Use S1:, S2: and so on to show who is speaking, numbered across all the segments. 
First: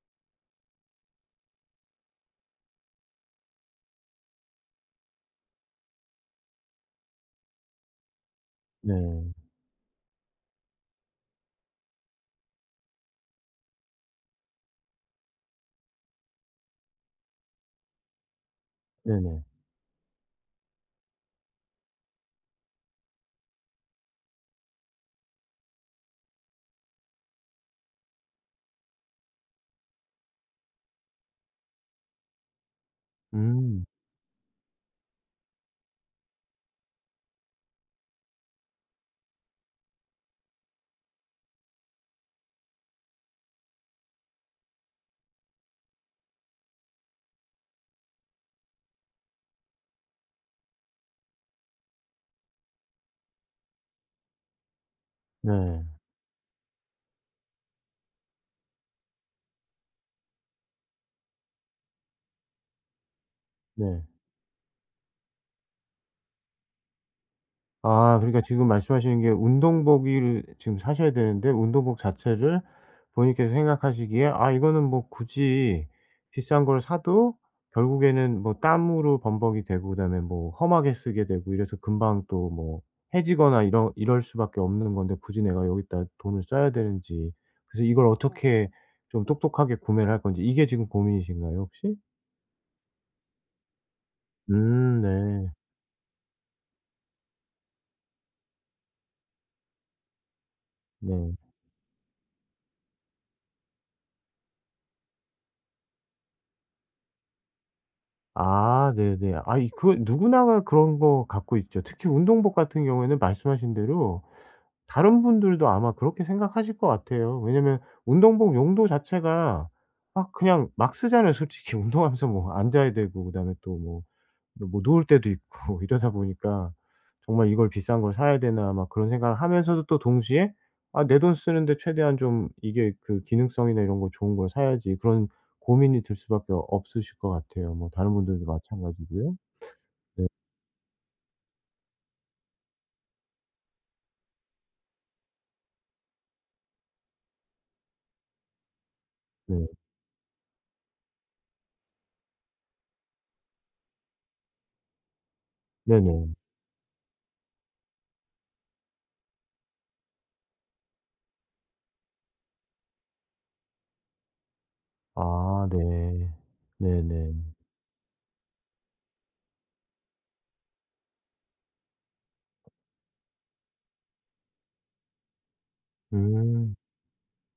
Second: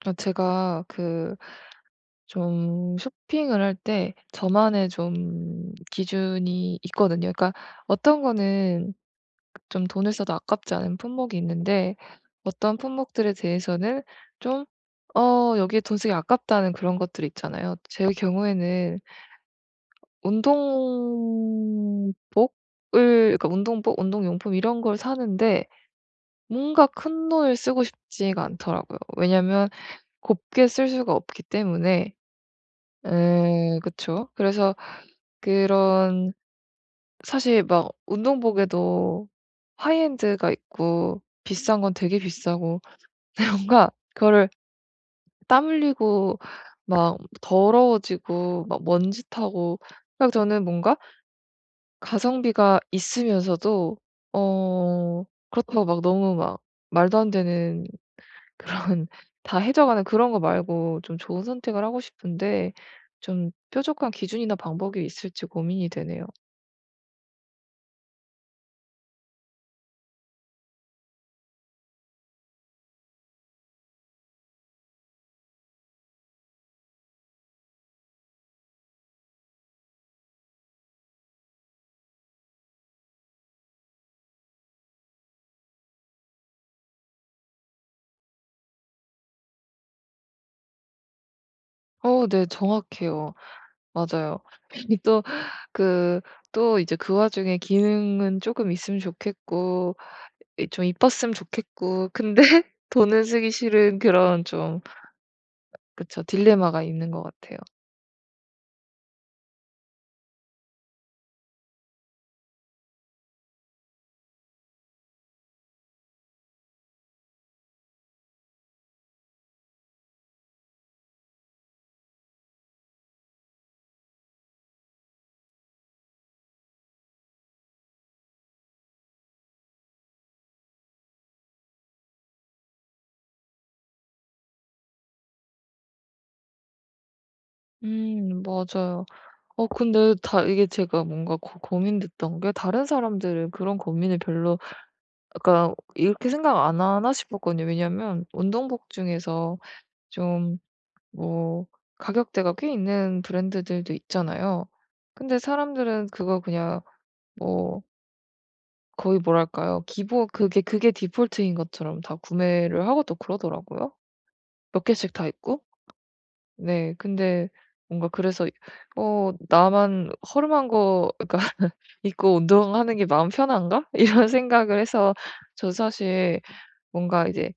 S1: 아 제가 그 좀 쇼핑을 할 때 저만의 좀 기준이 있거든요. 그러니까 어떤 거는
S2: 네.
S1: 좀 돈을 써도 아깝지 않은 품목이 있는데 어떤 품목들에 대해서는 좀 '어 여기에 돈 쓰기 아깝다.'는 그런 것들이 있잖아요. 제 경우에는
S2: 네네.
S1: 운동복을 그러니까 운동복, 운동용품 이런 걸 사는데 뭔가 큰돈을 쓰고 싶지가 않더라고요. 왜냐하면 곱게 쓸 수가 없기 때문에 예
S2: 음.
S1: 그쵸? 그래서 그런 사실 막 운동복에도 하이엔드가 있고 비싼 건 되게 비싸고 근데 뭔가 그거를 땀 흘리고 막 더러워지고 막 먼지 타고 아 그 저는 뭔가 가성비가 있으면서도 어
S2: 네.
S1: 그렇다고 막 너무 막 말도 안 되는 그런 다 헤져 가는 그런 거 말고 좀 좋은 선택을 하고 싶은데 좀
S2: 네.
S1: 뾰족한 기준이나 방법이 있을지 고민이 되네요.
S2: 아 그러니까 지금 말씀하시는 게 운동복이 을 지금 사셔야 되는데 운동복 자체를 본인께서 생각하시기에 아 이거는 뭐 굳이 비싼 걸 사도 결국에는 뭐 땀으로 범벅이 되고 그다음에 뭐 험하게 쓰게 되고 이래서 금방 또 뭐 해지거나 이런 이럴 수밖에 없는 건데 굳이 내가 여기다 돈을 써야 되는지. 그래서 이걸 어떻게 좀 똑똑하게 구매를 할 건지 이게 지금 고민이신가요 혹시?
S1: 어 네 정확해요. 맞아요. 괜히
S2: 음
S1: 또
S2: 네.
S1: 그 또 이제 그 와중에 기능은 쪼금 있으면 좋겠고 이 좀
S2: 네.
S1: 이뻤으면 좋겠고 근데 돈을 쓰기 싫은 그런 좀 그쵸 딜레마가 있는 것 같아요.
S2: 아 네네. 아이 그건 누구나가 그런 거 갖고 있죠. 특히 운동복 같은 경우에는 말씀하신 대로 다른 분들도 아마 그렇게 생각하실 것 같아요. 왜냐하면 운동복 용도 자체가 막 그냥 막 쓰잖아요 솔직히 운동하면서 뭐 앉아야 되고 그다음에 또 뭐, 뭐 누울 때도 있고 이러다 보니까 '정말 이걸 비싼 걸 사야 되나.' 막 그런 생각을 하면서도 또 동시에 '아 내 돈 쓰는데 최대한 좀 이게 그 기능성이나 이런 거 좋은 걸 사야지.' 그런 고민이 들 수밖에 없으실 것 같아요 뭐 다른
S1: 음
S2: 분들도
S1: 맞아요.
S2: 마찬가지고요.
S1: 어 근데
S2: 네.
S1: 다 이게 제가 뭔가 고 고민됐던 게 다른 사람들은 그런 고민을 별로 그러니까 '이렇게 생각 안 하나?' 싶었거든요. 왜냐하면 운동복 중에서
S2: 네.
S1: 좀 뭐 가격대가 꽤 있는 브랜드들도 있잖아요. 근데 사람들은
S2: 네네.
S1: 그거 그냥 뭐 거의 뭐랄까요. 기본 그게 그게 디폴트인 것처럼 다 구매를 하고 또 그러더라고요? 몇 개씩 다 입고?
S2: 아 네.
S1: 네 근데
S2: 네네.
S1: 뭔가 그래서 '어 나만 허름한 거 약간 입고 운동하는 게 마음 편한가?' 이런 생각을 해서 저 사실
S2: 음.
S1: 뭔가 이제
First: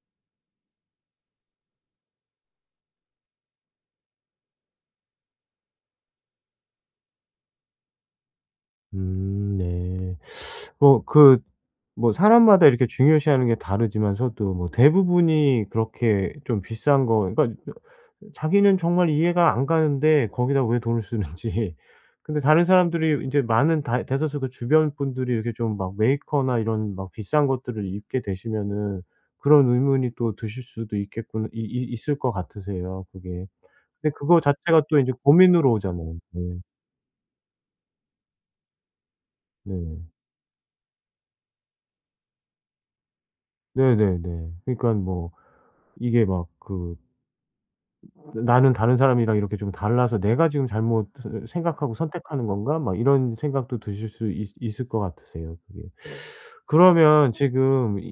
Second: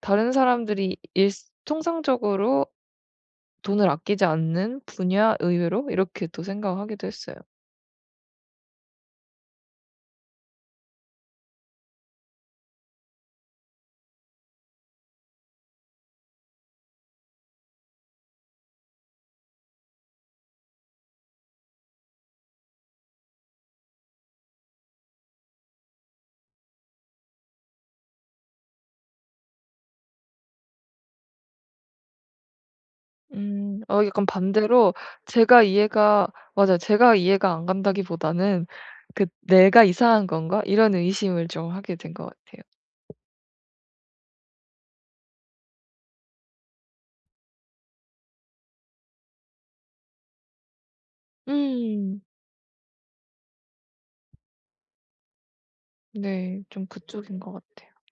S1: 다른 사람들이 일 통상적으로 돈을 아끼지 않는 분야 의외로? 이렇게 또 생각을 하기도 했어요.
S2: 음 네. 어 그 뭐 사람마다 이렇게 중요시하는 게 다르지만서도 뭐 대부분이 그렇게 좀 비싼 거 그러니까 어 자기는 정말 이해가 안 가는데 거기다 왜 돈을 쓰는지. 근데 다른 사람들이 인제 많은 다 대다수 그 주변 분들이 이렇게 좀 막 메이커나 이런 막 비싼 것들을 입게 되시면은 그런 의문이 또 드실 수도 있겠구나 이 이 있을 것 같으세요 그게.
S1: 음. 어
S2: 근데
S1: 약간
S2: 그거 자체가
S1: 반대로
S2: 또 인제
S1: 제가
S2: 고민으로 오잖아요.
S1: 이해가
S2: 네.
S1: 맞아요. 제가 이해가 안 간다기 보다는 그 '내가
S2: 네.
S1: 이상한 건가?' 이런 의심을 좀 하게 된 것 같아요.
S2: 네네네. 그러니깐 뭐 이게 막 그 '나는 다른 사람이랑 이렇게 좀 달라서 내가 지금 잘못을 생각하고
S1: 음.
S2: 선택하는 건가?' 막 이런 생각도 드실 수 있 있을 것 같으세요 그게.
S1: 네. 좀
S2: 그러면
S1: 그쪽인 것 같아요.
S2: 지금 이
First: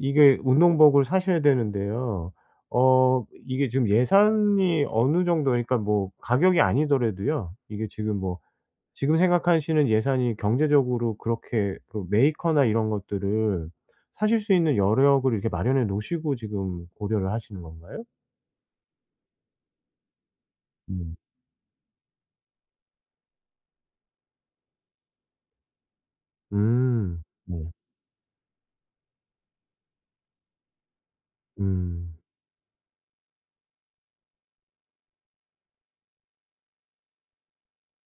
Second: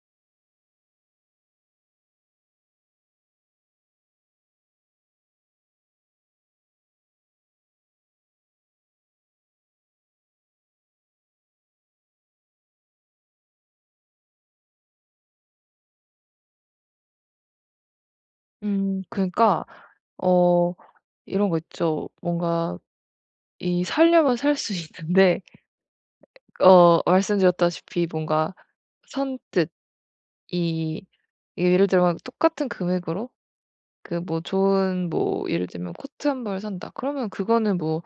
S2: 이게 운동복을 사셔야 되는데요. 어 이게 지금 예산이 어느 정도 그러니까 뭐 가격이 아니더라도요. 이게 지금 뭐 지금 생각하시는 예산이 경제적으로 그렇게 그 메이커나 이런 것들을 사실 수 있는 여력을 이렇게 마련해 놓으시고 지금 고려를 하시는 건가요?
S1: 음 그러니까 어
S2: 음.
S1: 이런 거 있죠. 뭔가 이 사려면 살 수 있는데. 어
S2: 음. 네.
S1: 말씀드렸다시피 뭔가 선뜻 이 예를 들면
S2: 음.
S1: 똑같은 금액으로 그 뭐 좋은 뭐 예를 들면 코트 1 벌 산다 그러면 그거는 뭐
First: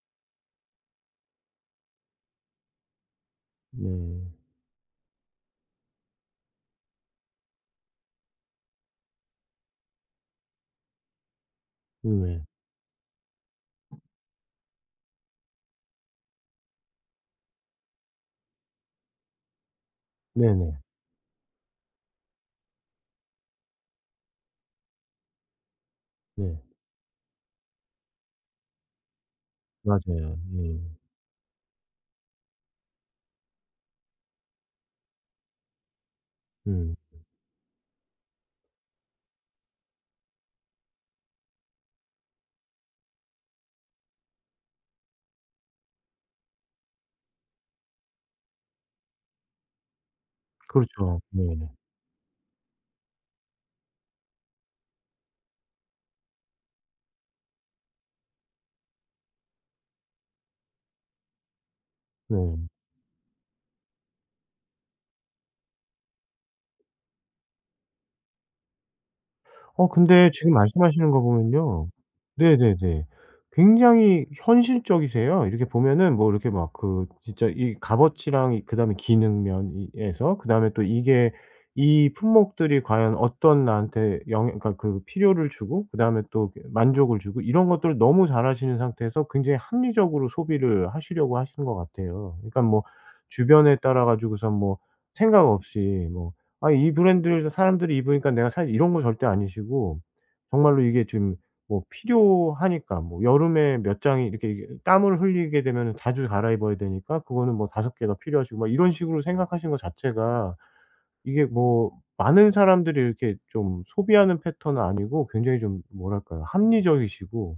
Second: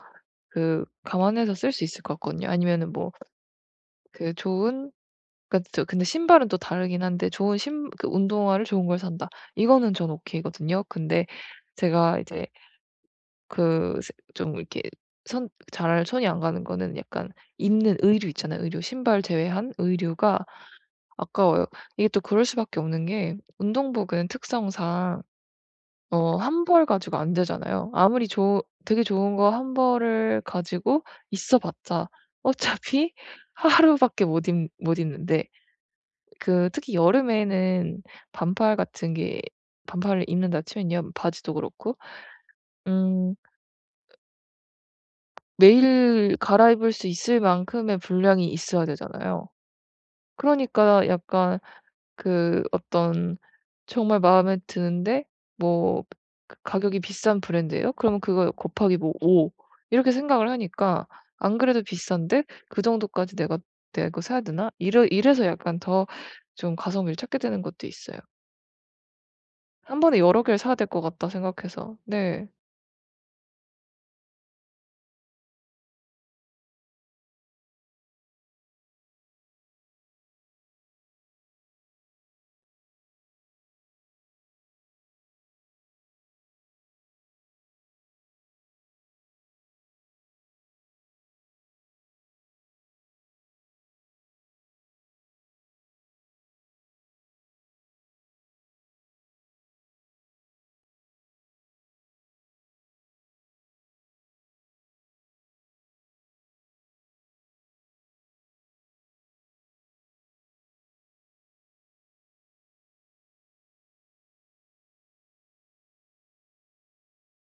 S1: 그 감안해서 쓸 수 있을 것 같거든요. 아니면은 뭐 그
S2: 네.
S1: 좋은 그러니까 또 근데 신발은 또 다르긴 한데 좋은 신 그 운동화를 좋은 걸 산다. 이거는 저는 오케이거든요. 근데 제가
S2: 음 왜.
S1: 이제 그 색 좀 이렇게 손 잘 손이 안 가는 거는 약간 입는 의류 있잖아요 의류. 신발 제외한 의류가
S2: 네네.
S1: 아까워요. 이게 또 그럴 수밖에 없는 게 운동복은 특성상 어
S2: 네.
S1: 1 벌 가지고 안 되잖아요. 아무리 좋 되게 좋은 거 1
S2: 맞아요.
S1: 벌을
S2: 네.
S1: 가지고 있어 봤자 어차피 하루밖에 못 입 못 입는데.그 특히
S2: 음.
S1: 여름에는 반팔 같은 게 반팔을 입는다 치면요, 바지도 그렇고. 음. 매일 갈아입을 수 있을 만큼의 분량이 있어야 되잖아요. 그러니까
S2: 그렇죠. 네.
S1: 약간 그 어떤 정말 마음에 드는데 뭐 가격이 비싼 브랜드에요. 그러면 그거 곱하기 뭐 5 이렇게 생각을 하니까 안 그래도 비싼데
S2: 네.
S1: 그 정도까지 '내가 내가 그거 사야 되나?' 이러 이래서 약간 더 좀 가성비를 찾게 되는 것도 있어요.
S2: 어
S1: '1 번에
S2: 근데
S1: 여러
S2: 지금
S1: 개를 사야 될 것
S2: 말씀하시는 거
S1: 같다.'
S2: 보면요.
S1: 생각해서. 네.
S2: 네네네. 굉장히 현실적이세요. 이렇게 보면은 뭐 이렇게 막 그 진짜 이 값어치랑 이 그다음에 기능 면에서 그다음에 또 이게 이 품목들이 과연 어떤 나한테 영 그니까 그 필요를 주고 그다음에 또 그 만족을 주고 이런 것들을 너무 잘하시는 상태에서 굉장히 합리적으로 소비를 하시려고 하시는 것 같아요. 그러니깐 뭐 주변에 따라가지고선 뭐 생각 없이 뭐 '아 이 브랜드를 사람들이 입으니까 내가 살' 이런 거 절대 아니시고 정말로 이게 지금 뭐 필요하니까 뭐 여름에 몇 장이 이렇게 이게 땀을 흘리게 되면은 자주 갈아입어야 되니까 그거는 뭐 5 개가 필요하시고 막 이런 식으로 생각하신 거 자체가 이게 뭐 많은 사람들이 이렇게 좀 소비하는 패턴은 아니고 굉장히 좀 뭐랄까요? 합리적이시고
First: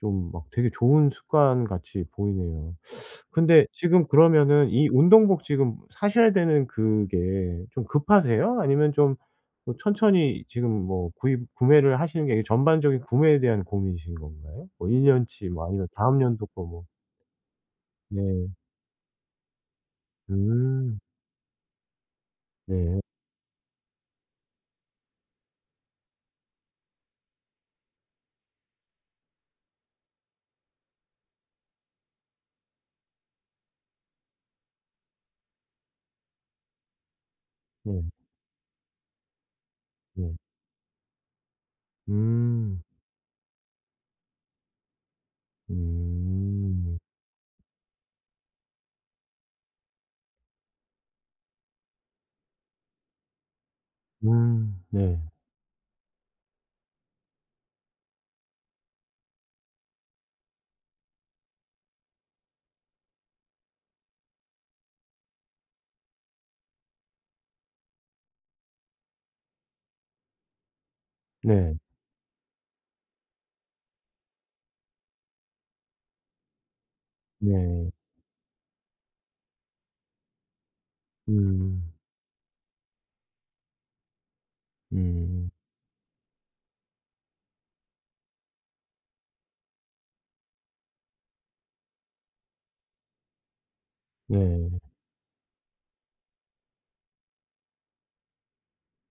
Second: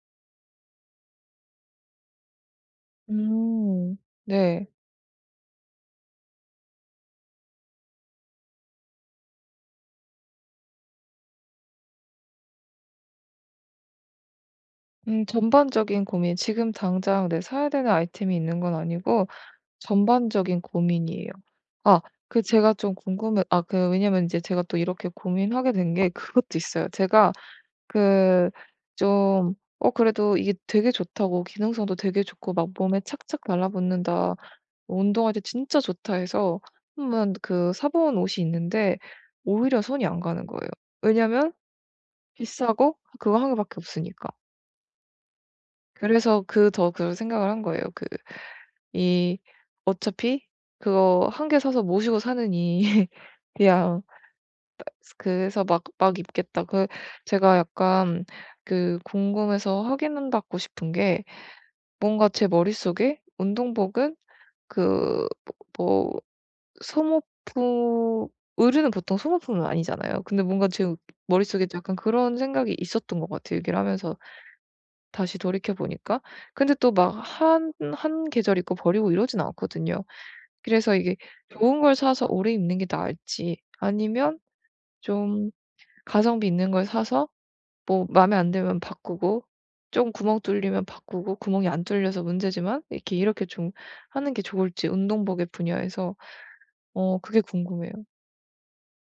S2: 좀 막 되게 좋은 습관같이 보이네요. 근데
S1: 음.
S2: 지금
S1: 네.
S2: 그러면은 이 운동복 지금 사셔야 되는 그게 좀 급하세요? 아니면 좀 뭐 천천히 지금 뭐 구입 구매를 하시는 게 전반적인 구매에 대한 고민이신 건가요? 뭐 1
S1: 음
S2: 년 치 뭐 아니면
S1: 전반적인
S2: 다음
S1: 고민
S2: 연도 거
S1: 지금
S2: 뭐.
S1: 당장 네 사야 되는 아이템이
S2: 네.
S1: 있는 건 아니고 전반적인
S2: 음.
S1: 고민이에요. 아 그 제가 좀
S2: 네.
S1: 궁금해 아 그 왜냐면 이제 제가 또 이렇게 고민하게 된 게 그것도 있어요. 제가 그 좀 "어 그래도 이게 되게 좋다."고 "기능성도 되게 좋고 막 몸에 착착 달라붙는다. 운동할 때 진짜 좋다." 해서 1 번 그 사
S2: 네.
S1: 본 옷이 있는데 오히려 손이 안
S2: 네.
S1: 가는 거예요. 왜냐면
S2: 음.
S1: 비싸고 그거 1 밖에 없으니까. 그래서 그 더
S2: 음.
S1: 그런 생각을 한 거예요. 그 이 어차피 그거 1 개 사서 모시고 사느니 그냥 따
S2: 음
S1: 스
S2: 네.
S1: 그래서 막 막 입겠다. 그 제가 약간 그 궁금해서 확인받고 싶은 게 뭔가 제 머릿속에 운동복은 그 뭐 뭐 소모품 의류는 보통 소모품은 아니잖아요. 근데 뭔가 제 머릿속에
S2: 네.
S1: 약간 그런 생각이 있었던 것 같아요, 얘기를 하면서 다시 돌이켜보니까. 근데 또 막 한
S2: 네.
S1: 한 계절 입고 버리고 이러진 않거든요. 그래서 이게 좋은
S2: 음.
S1: 걸 사서 오래 입는 게 나을지 아니면 좀
S2: 음.
S1: 가성비 있는 걸 사서 뭐 마음에 안 들면 바꾸고 쫌 구멍 뚫리면 바꾸고 구멍이 안 뚫려서 문제지만 이렇게, 이렇게 좀 하는 게
S2: 네.
S1: 좋을지 운동복의 분야에서 어 그게 궁금해요.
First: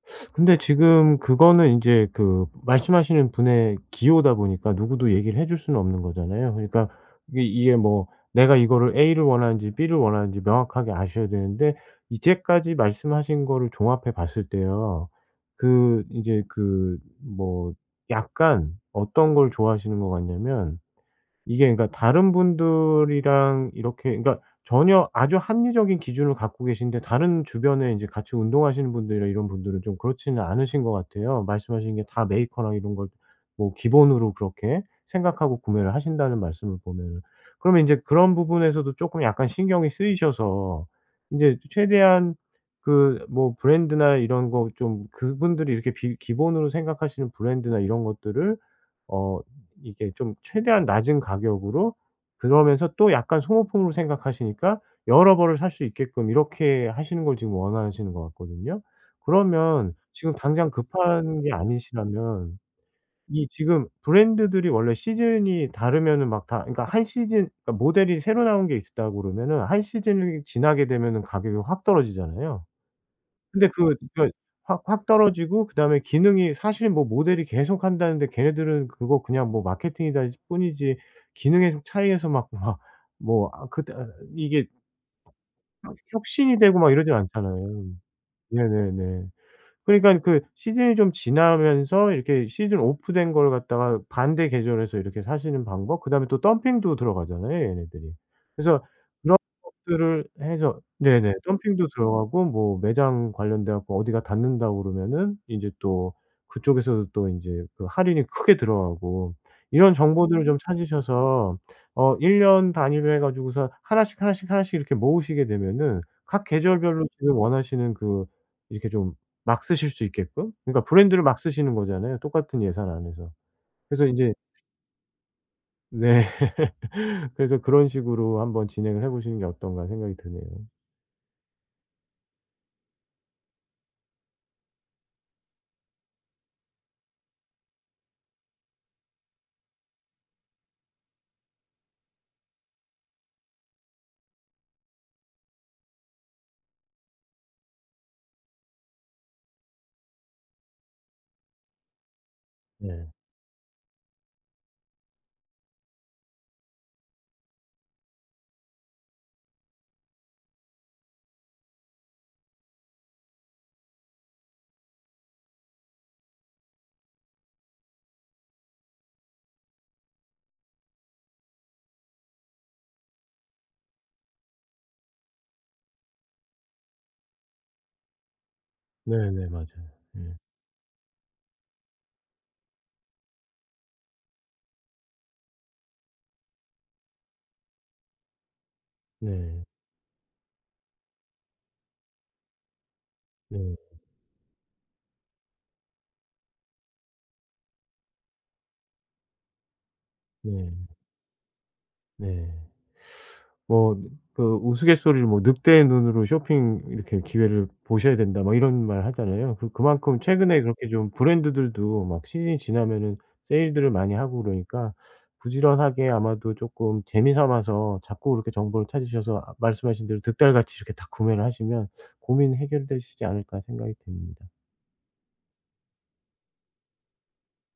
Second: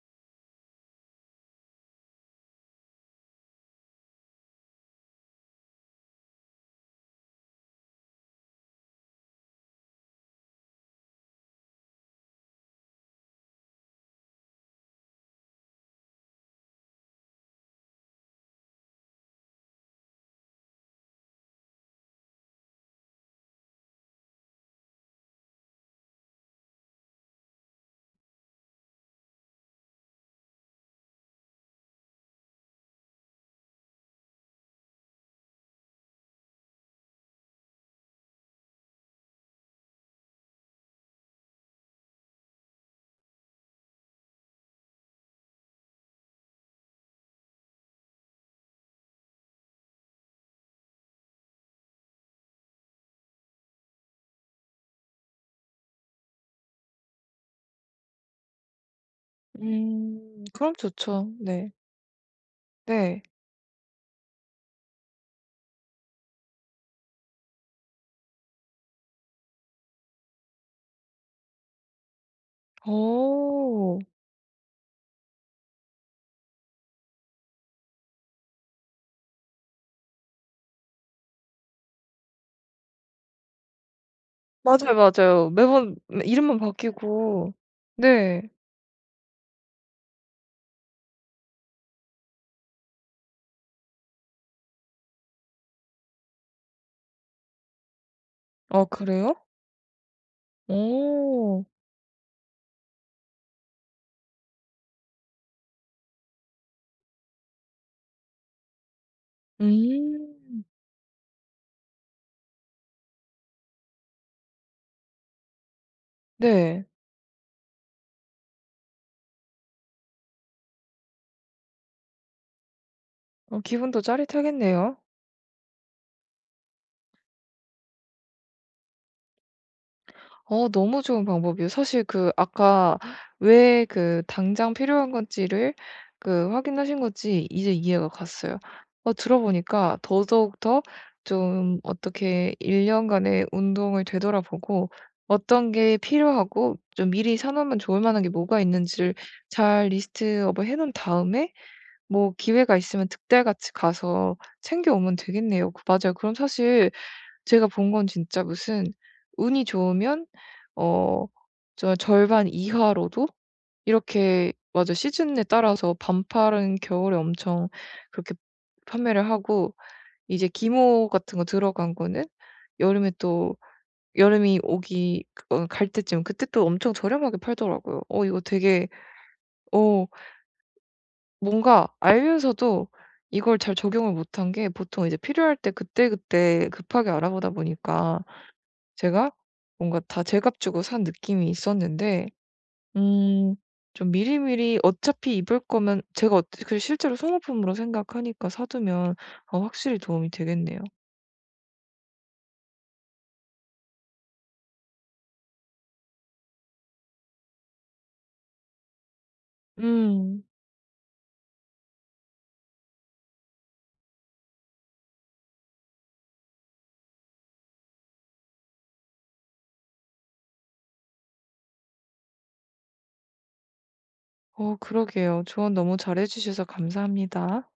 S2: 근데 지금 그거는 인제 그 말씀 하시는 분의 기호다 보니까 누구도 얘기를 해 줄 수는 없는 거잖아요. 그러니까 이게, 이게 뭐 내가 이거를 A를 원하는지 B를 원하는지 명확하게 아셔야 되는데 이제까지 말씀하신 거를 종합해 봤을 때요. 그 이제 그 뭐 약간 어떤 걸 좋아하시는 거 같냐면 이게 그러니까 다른 분들이랑 이렇게 그러니까 전혀 아주 합리적인 기준을 갖고 계신데 다른 주변에 인제 같이 운동하시는 분들이나 이런 분들은 좀 그렇지는 않으신 것 같아요, 말씀하신 게 다 메이커랑 이런 걸 뭐 기본으로 그렇게 생각하고 구매를 하신다는 말씀을 보면은. 그러면 인제 그런 부분에서도 쪼금 약간 신경이 쓰이셔서 인제 최대한 그 뭐 브랜드나 이런 거 좀 그분들이 이렇게 비 기본으로 생각하시는 브랜드나 이런 것들을 어 이 이렇게 좀 최대한 낮은 가격으로 그러면서 또 약간 소모품으로 생각하시니까 여러 벌을 살 수 있게끔 이렇게 하시는 걸 지금 원하시는 것 같거든요. 그러면 지금
S1: 음
S2: 당장
S1: 그럼 좋죠.
S2: 급한 게
S1: 네.
S2: 아니시라면
S1: 네.
S2: 이 지금 브랜드들이 원래 시즌이 다르면은 막 다 그니까 1 시즌 그니까 모델이 새로 나온 게 있으 다 그러면은 1 시즌이 지나게 되면은 가격이 확 떨어지잖아요. 근데 그
S1: 어.
S2: 그니까 확 확 떨어지고 그다음에 기능이 사실 뭐 모델이 계속한다는데 걔네들은 그거 그냥 뭐 마케팅이다 뿐이지 기능의 차이에서 막 막 뭐 아 그때 아 이게
S1: 맞아요, 맞아요. 매번
S2: 혁
S1: 이름만
S2: 혁신이 되고 막 이러진
S1: 바뀌고
S2: 않잖아요.
S1: 네.
S2: 네네네. 그러니까 그 시즌이 좀 지나면서 이렇게 시즌 오프 된 걸 갖다가 반대 계절에서 이렇게 사시는 방법 그다음에 또 덤핑도 들어가잖아요, 얘네들이.
S1: 아
S2: 그래서
S1: 그래요?
S2: 그런 것들을 해서 네네.
S1: 어.
S2: 덤핑도 들어가고 뭐 매장 관련돼 갖고 어디가 닫는다고 그러면은 제 또 그쪽에서도 또 인제 그 할인이 크게 들어가고 이런
S1: 음.
S2: 정보들을 좀 찾으셔서 어 1 년 단위로 해 가지고서 1 씩 1 씩 1 씩 이렇게 모으시게 되면은 각
S1: 네.
S2: 계절별로 지금 원하시는 그 이렇게 좀 막 쓰실 수 있게끔 그러니까 브랜드를 막 쓰시는 거잖아요, 똑같은 예산 안에서.
S1: 어 기분도
S2: 그래서 인제
S1: 짜릿하겠네요.
S2: 네. 그래서 '그런 식으로 한번 진행을 해 보시는 게 어떤가.' 생각이 드네요.
S1: 어 너무 좋은 방법이에요. 사실 그 아까 왜 그 당장 필요한 건지를 그 확인하신 건지 이제 이해가 갔어요. 아 들어보니까 더더욱 더 좀 어떻게 1 년간의 운동을 되돌아보고 어떤 게 필요하고 좀 미리 사 놓으면 좋을 만한 게 뭐가 있는지를 잘 리스트업을 해 놓은 다음에 뭐 기회가
S2: 네.
S1: 있으면 득달같이 가서 챙겨 오면 되겠네요. 그 맞아요. 그럼 사실 제가 본 건 진짜 무슨 운이 좋으면 어 저 절반 이하로도 이렇게 맞아 시즌에 따라서 반팔은 겨울에 엄청 그렇게 판매를 하고 이제 기모 같은 거 들어간 거는 여름에 또 여름이 오기 어 갈 때쯤 그때 또 엄청 저렴하게 팔더라고요. 어 이거 되게
S2: 네네 맞아요.
S1: 어
S2: 예.
S1: 뭔가 알면서도 이걸 잘 적용을 못한 게 보통 이제 필요할 때 그때그때 급하게 알아보다 보니까 제가
S2: 네.
S1: 뭔가 다 제값 주고 산 느낌이 있었는데 음
S2: 네.
S1: 좀 미리미리 어차피 입을 거면 제가 어 그리고 실제로 소모품으로 생각하니까 사 두면 어 확실히 도움이
S2: 네.
S1: 되겠네요.
S2: 네. 뭐 느 그 우스갯소리로 뭐 "늑대의 눈으로 쇼핑 이렇게 기회를 보셔야 된다." 뭐 이런 말 하잖아요. 그리고 그만큼
S1: 음.
S2: 최근에 그렇게 좀 브랜드들도 막 시즌이 지나면은 세일들을 많이 하고 그러니까 부지런하게 아마도 쪼끔 재미 삼아서 자꾸 그렇게 정보를 찾으셔서 아 말씀하신 대로 '득달같이 이렇게 다 구매를 하시면 고민이 해결되시지 않을까.' 생각이 듭니다.
S1: 어 그러게요. 조언 너무 잘 해 주셔서 감사합니다.